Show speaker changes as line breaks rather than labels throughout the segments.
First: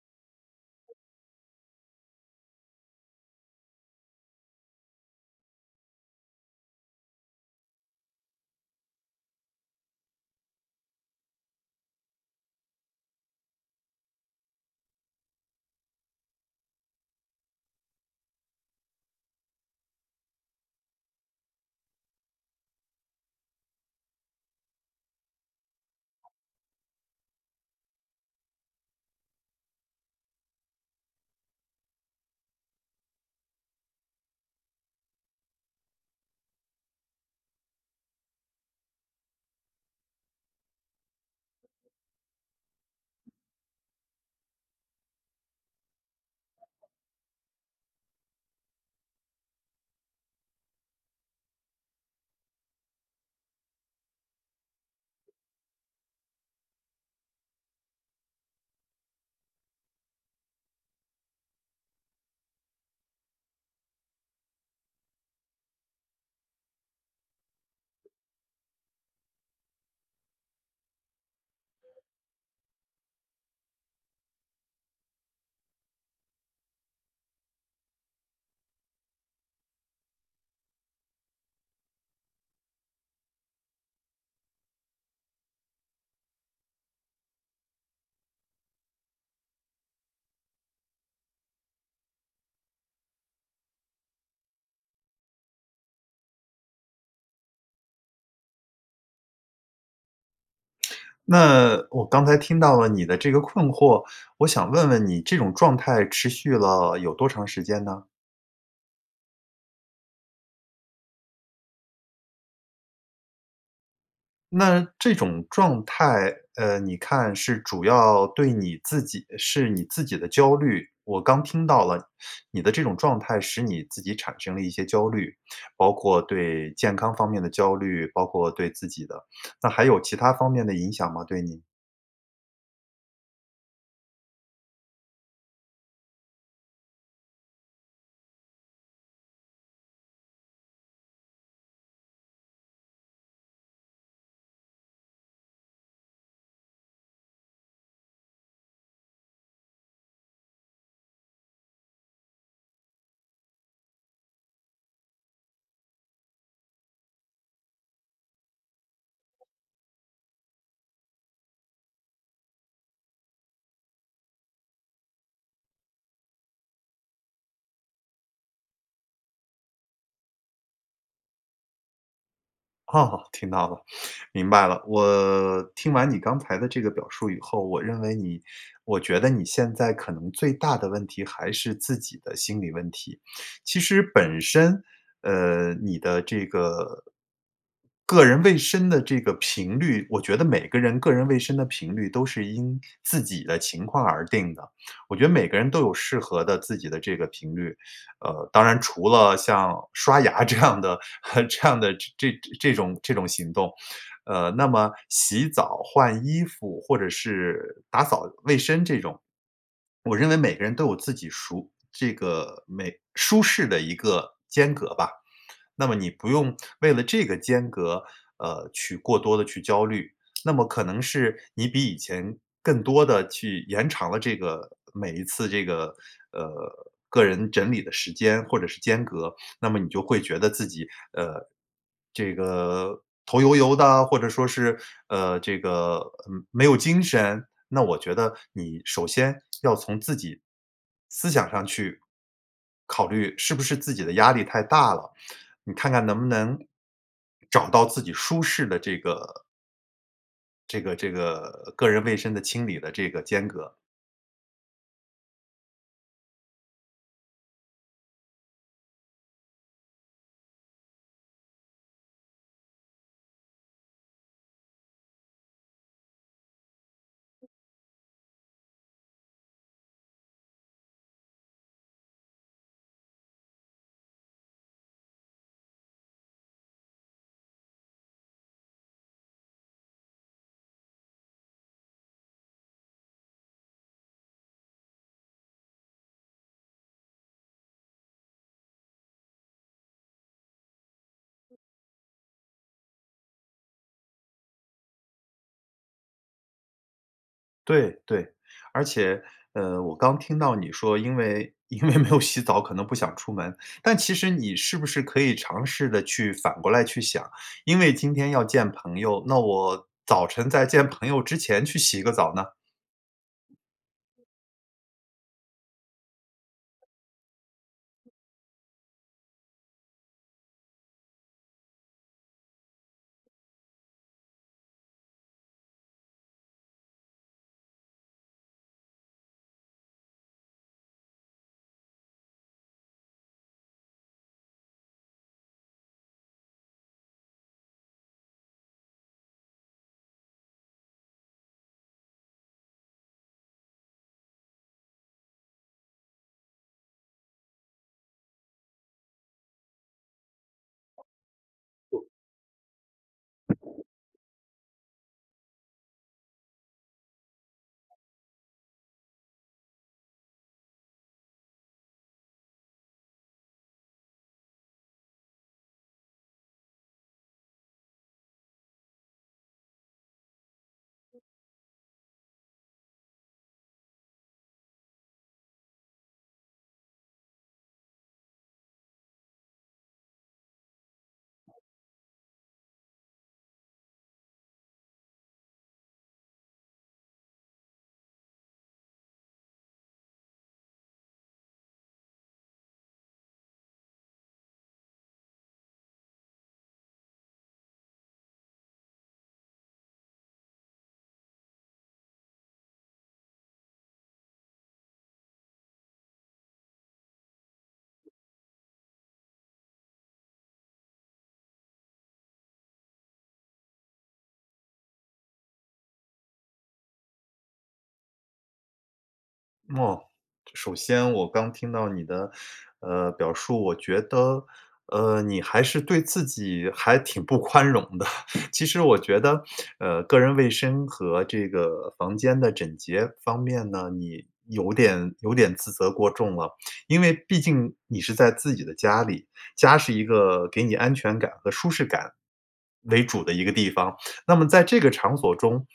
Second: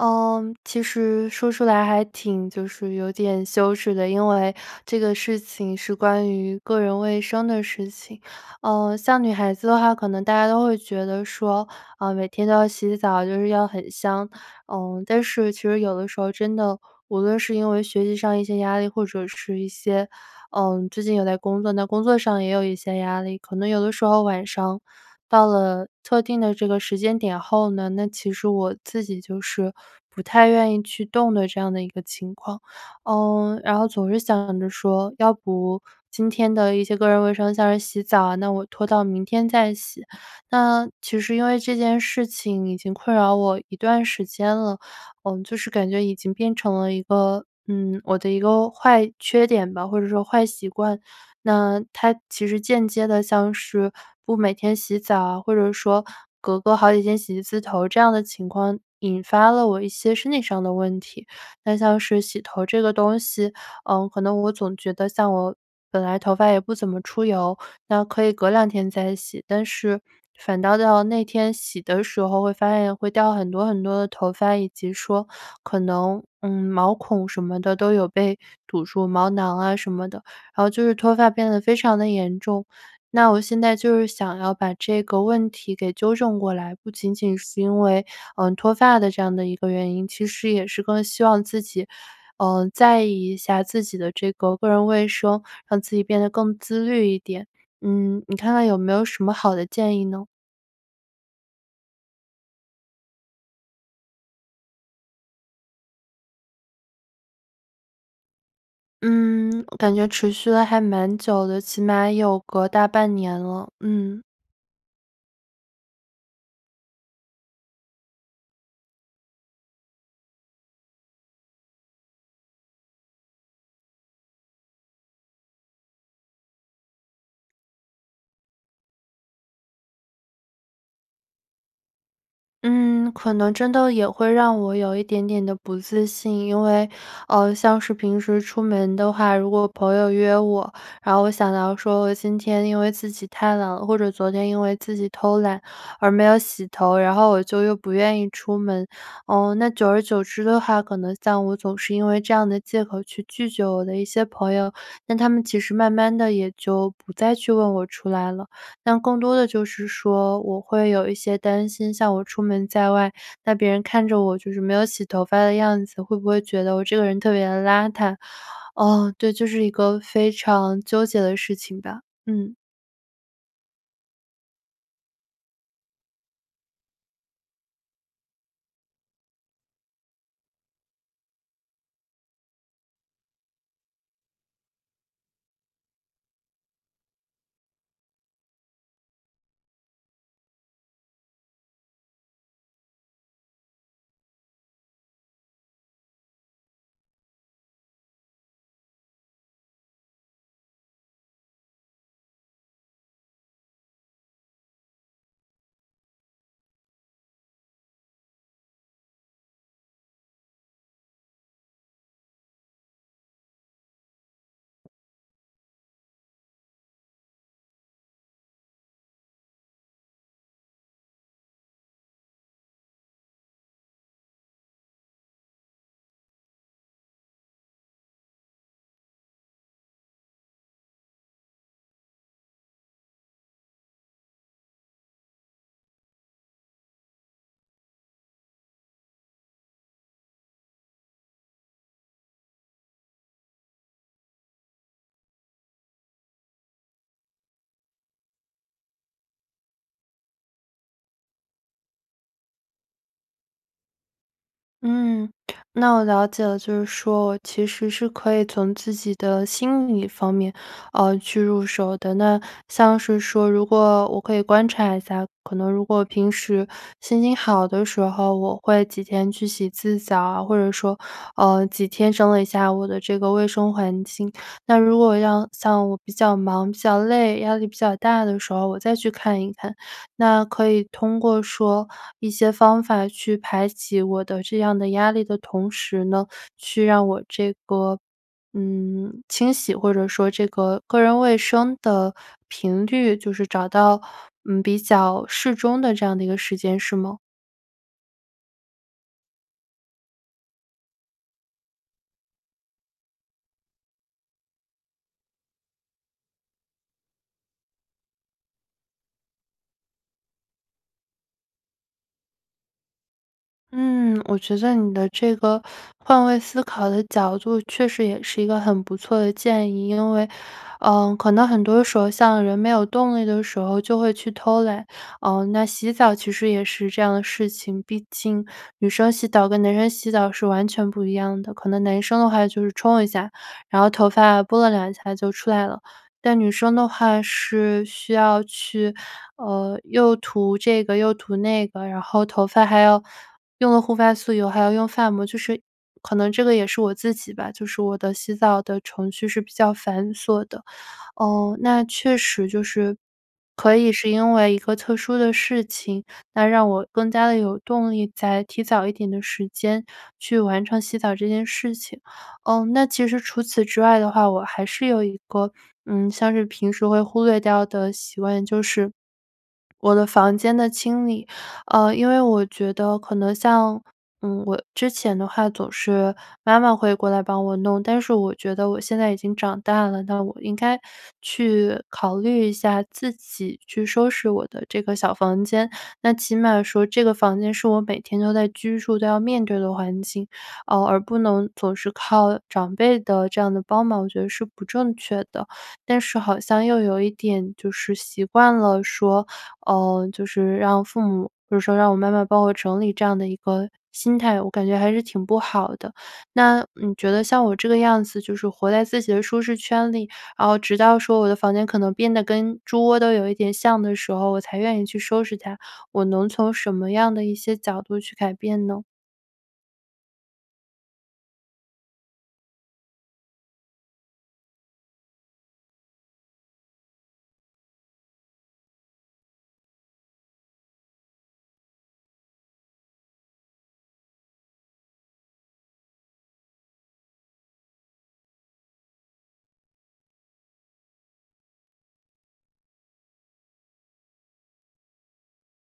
呃，其实说出来还挺就是有点羞耻的，因为这个事情是关于个人卫生的事情。呃，像女孩子的话，可能大家都会觉得说，呃，每天都要洗澡，就是要很香，呃，但是其实有的时候真的无论是因为学习上一些压力，或者是一些呃，最近有在工作，那工作上也有一些压力，可能有的时候晚上到了特定的这个时间点后呢，那其实我自己就是不太愿意去动的这样的一个情况。呃，然后总是想着说要不今天的一些个人卫生，像是洗澡啊，那我拖到明天再洗。那其实因为这件事情已经困扰我一段时间了，嗯，就是感觉已经变成了一个嗯，我的一个坏缺点吧，或者说坏习惯，那它其实间接地像是不每天洗澡啊，或者说隔个好几天洗一次头这样的情况引发了我一些身体上的问题。那像是洗头这个东西，呃，可能我总觉得像我本来头发也不怎么出油，那可以隔两天再洗，但是反倒到那天洗的时候会发现会掉很多很多的头发，以及说可能，嗯，毛孔什么的都有被堵住，毛囊啊什么的，然后就是脱发变得非常的严重。那我现在就是想要把这个问题给纠正过来，不仅仅是因为，嗯，脱发的这样的一个原因，其实也是更希望自己，呃，在意一下自己的这个个人卫生，让自己变得更自律一点。嗯，你看看有没有什么好的建议呢？
那我刚才听到了你的这个困惑，我想问问你这种状态持续了有多长时间呢？
嗯，我感觉持续了还蛮久的，起码有个大半年了，嗯。
那这种状态，呃，你看是主要对你自己是你自己的焦虑，我刚听到了你的这种状态使你自己产生了一些焦虑，包括对健康方面的焦虑，包括对自己的。那还有其它方面的影响吗？对你。
嗯，可能真的也会让我有一点点的不自信，因为，呃，像是平时出门的话，如果朋友约我，然后我想到说我今天因为自己太懒了或者昨天因为自己偷懒而没有洗头，然后我就又不愿意出门。嗯，那久而久之的话可能像我总是因为这样的借口去拒绝我的一些朋友，但他们其实慢慢地也就不再去问我出来了。那更多的就是说我会有一些担心，像我出门在外，那别人看着我就是没有洗头发的样子，会不会觉得我这个人特别地邋遢？哦，对，就是一个非常纠结的事情吧，嗯。
哦，听到了，明白了。我听完你刚才的这个表述以后，我认为你我觉得你现在可能最大的问题还是自己的心理问题。其实本身，呃，你的这个个人卫生的这个频率我觉得每个人个人卫生的频率都是因自己的情况而定的。我觉得每个人都有适合的自己的这个频率。呃，当然除了像刷牙这样的 这样的这这种这种行动。呃，那么洗澡换衣服或者是打扫卫生这种，我认为每个人都有自己熟这个每舒适的一个间隔吧。那么你不用为了这个间隔，呃，去过多地去焦虑，那么可能是你比以前更多地去延长了这个每一次这个呃，个人整理的时间或者是间隔，那么你就会觉得自己，呃，这个头油油的，或者说是，呃，这个嗯，没有精神。那我觉得你首先要从自己思想上去，考虑是不是自己的压力太大了，你看看能不能找到自己舒适的这个这个这个个人卫生的清理的这个间隔。
嗯，那我了解了，就是说我其实是可以从自己的心理方面，呃，去入手的。那像是说如果我可以观察一下，可能如果平时心情好的时候，我会几天去洗一次澡啊，或者说，呃，几天整理一下我的这个卫生环境。那如果要像我比较忙、比较累、压力比较大的时候，我再去看一看，那可以通过说一些方法去排解我的这样的压力的同时呢，去让我这个嗯，清洗或者说这个个人卫生的频率就是找到，嗯，比较适中的这样的一个时间，是吗？
对对。而且呃，我刚听到你说，因为因为没有洗澡可能不想出门，但其实你是不是可以尝试着去反过来去想，因为今天要见朋友，那我早晨在见朋友之前去洗个澡呢？
嗯，我觉得你的这个换位思考的角度确实也是一个很不错的建议。因为，呃，可能很多时候像人没有动力的时候就会去偷懒，呃，那洗澡其实也是这样的事情，毕竟女生洗澡跟男生洗澡是完全不一样的。可能男生的话就是冲一下，然后头发拨拉两下就出来了。但女生的话是需要去呃，又涂这个，又涂那个，然后头发还要用了护发素以后还要用发膜，就是可能这个也是我自己吧，就是我的洗澡的程序是比较繁琐的。哦，那确实，就是可以是因为一个特殊的事情，那让我更加地有动力再提早一点的时间去完成洗澡这件事情。嗯，那其实除此之外的话，我还是有一个嗯，像是平时会忽略掉的习惯，就是我的房间的清理。呃，因为我觉得可能像嗯，我之前的话总是妈妈会过来帮我弄，但是我觉得我现在已经长大了，那我应该去考虑一下自己去收拾我的这个小房间，那起码说这个房间是我每天都在居住，都要面对的环境，呃，而不能总是靠长辈的这样的帮忙，我觉得是不正确的，但是好像又有一点就是习惯了说呃，就是让父母比如说让我妈妈帮我整理这样的一个心态，我感觉还是挺不好的。那你觉得像我这个样子，就是活在自己的舒适圈里，然后直到说我的房间可能变得跟猪窝都有一点像的时候，我才愿意去收拾它，我能从什么样的一些角度去改变呢？
哦，首先我刚听到你的，呃，表述，我觉得，呃，你还是对自己还挺不宽容的。其实我觉得，呃，个人卫生和这个房间的整洁方面呢，你有点有点自责过重了。因为毕竟你是在自己的家里，家是一个给你安全感和舒适感为主的一个地方，那么在这个场所中，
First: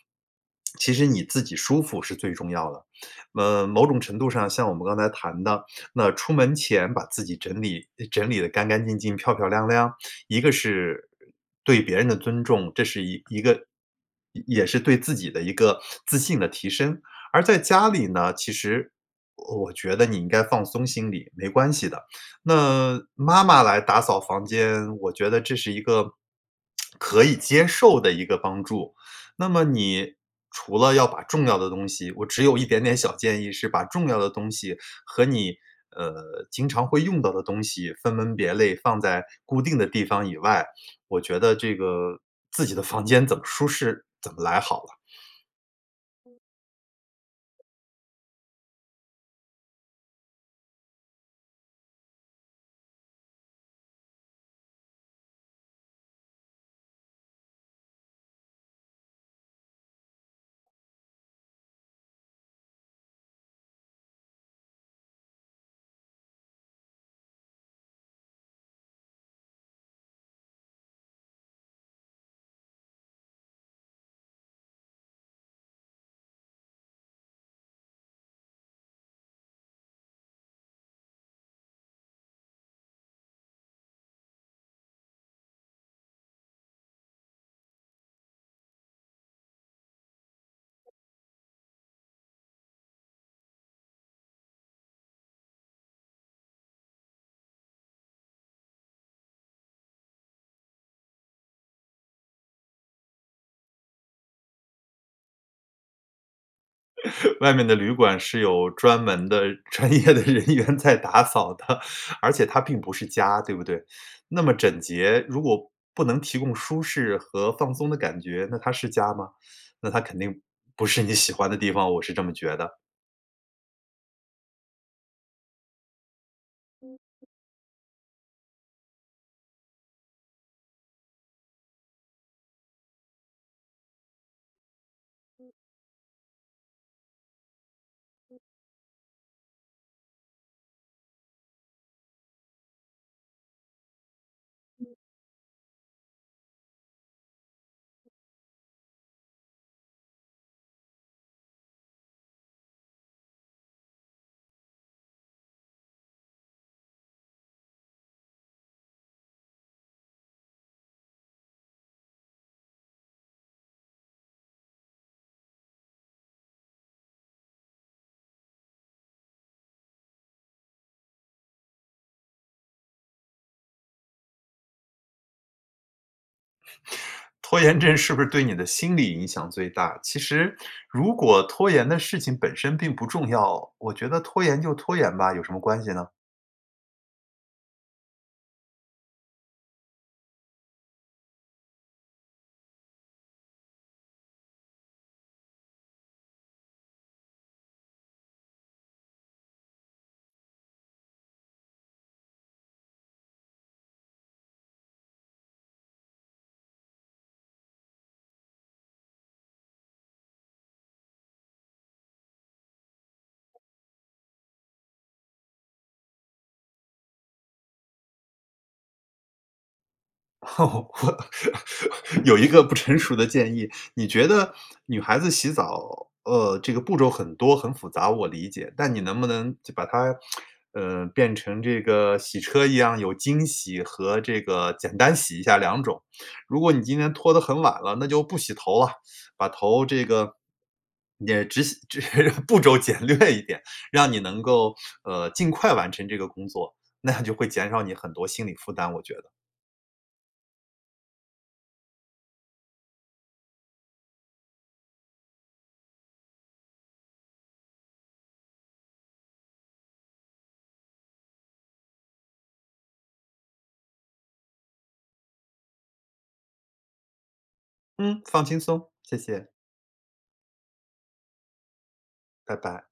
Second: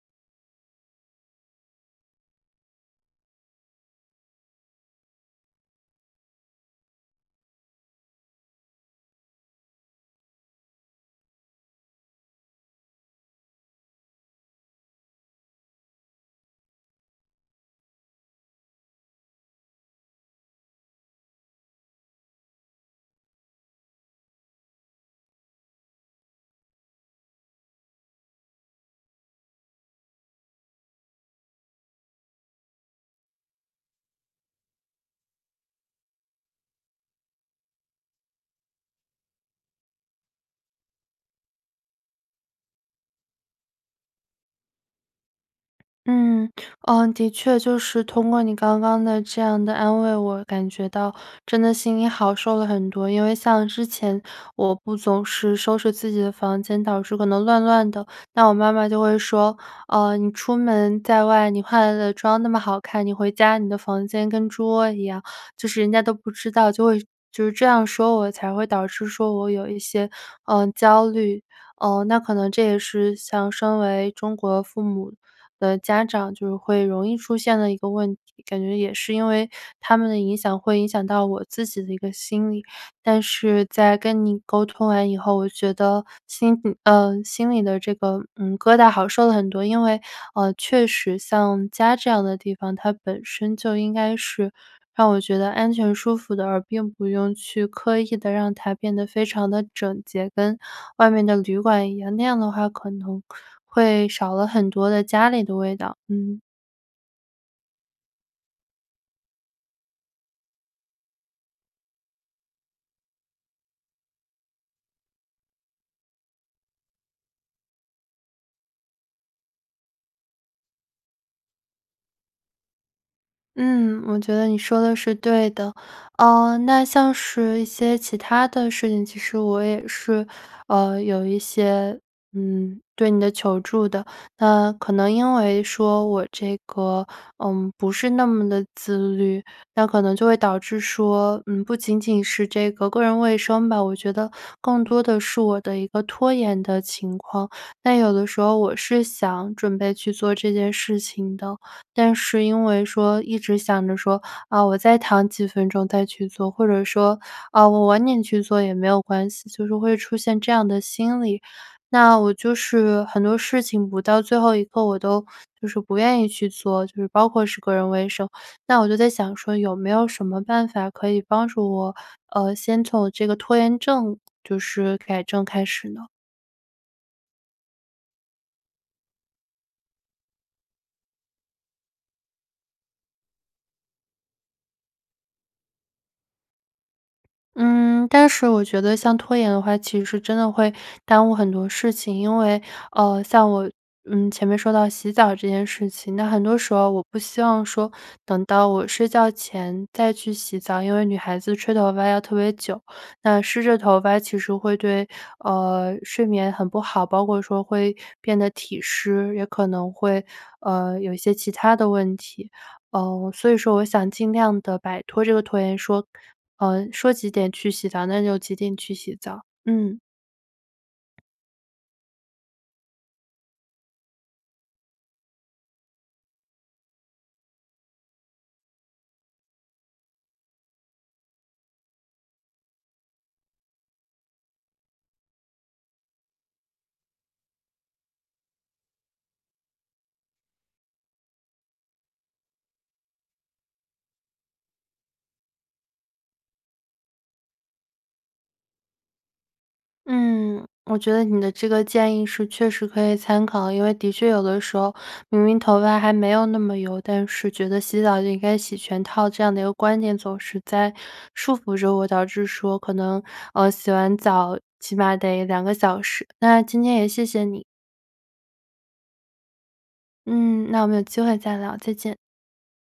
其实你自己舒服是最重要的。呃，某种程度上像我们刚才谈的，那出门前把自己整理整理得干干净净、漂漂亮亮，一个是对别人的尊重，这是一一个也也是对自己的一个自信的提升。而在家里呢，其实我觉得你应该放松心理，没关系的。那妈妈来打扫房间，我觉得这是一个 可以接受的一个帮助。那么你除了要把重要的东西我只有一点点小建议是把重要的东西，和你，呃，经常会用到的东西分门别类放在固定的地方以外，我觉得这个自己的房间怎么舒适，怎么来好了。
嗯，哦，的确，就是通过你刚刚的这样的安慰，我感觉到真的心里好受了很多。因为像之前我不总是收拾自己的房间，导致可能乱乱的。那我妈妈就会说，呃，“你出门在外，你化了的妆那么好看，你回家你的房间跟猪窝一样。”就是人家都不知道就会就是这样说我，才会导致说我有一些，呃，焦虑。呃，那可能这也是像身为中国父母的家长就会容易出现的一个问题，感觉也是因为他们的影响会影响到我自己的一个心理。但是在跟你沟通完以后，我觉得心里呃，心里的这个嗯，疙瘩好受了很多，因为，呃，确实像家这样的地方，它本身就应该是让我觉得安全舒服的，而并不用去刻意地让它变得非常得整洁，跟外面的旅馆一样，那样的话可能会少了很多的家里的味道，嗯。
外面的旅馆是有专门的专业的人员在打扫的，而且它并不是家，对不对？那么整洁如果不能提供舒适和放松的感觉，那它是家吗？那它肯定不是你喜欢的地方，我是这么觉得。
嗯，我觉得你说的是对的。嗯，那像是一些其它的事情，其实我也是，呃，有一些嗯，对你的求助的，那可能因为说我这个嗯，不是那么地自律，那可能就会导致说，嗯，不仅仅是这个个人卫生吧，我觉得更多的是我的一个拖延的情况。但有的时候我是想准备去做这件事情的，但是因为说一直想着说，啊，我再躺几分钟再去做，或者说，啊，我晚点去做也没有关系，就是会出现这样的心理。那我就是很多事情不到最后一刻我都就是不愿意去做，就是包括是个人卫生。那我就在想说有没有什么办法可以帮助我，呃，先从这个拖延症就是改正开始呢？
拖延症是不是对你的心理影响最大，其实如果拖延的事情本身并不重要，我觉得拖延就拖延吧，有什么关系呢？
嗯，但是我觉得像拖延的话其实真的会耽误很多事情。因为呃，像我，嗯，前面说到洗澡这件事情，那很多时候我不希望说等到我睡觉前再去洗澡，因为女孩子吹头发要特别久，那湿着头发其实会对，呃，睡眠很不好，包括说会变得体湿，也可能会，呃，有一些其它的问题。呃，所以说我想尽量地摆脱这个拖延说呃，说几点去洗澡，那就几点去洗澡，嗯。
哦。有一个不成熟的建议，你觉得女孩子洗澡，呃，这个步骤很多，很复杂我理解，但你能不能把它，呃，变成这个洗车一样，有精洗和这个简单洗一下两种。如果你今天拖得很晚了，那就不洗头了。把头这个也只洗只步骤简略一点，让你能够，呃，尽快完成这个工作，那样就会减少你很多心理负担我觉得。
嗯，我觉得你的这个建议是确实可以参考。因为的确有的时候明明头发还没有那么油，但是觉得洗澡就应该洗全套，这样的一个观点总是在束缚着我，导致说可能呃，洗完澡起码得2个小时，那今天也谢谢你。
嗯，放轻松，谢谢。
嗯，那我们有机会再聊，再见。
拜拜。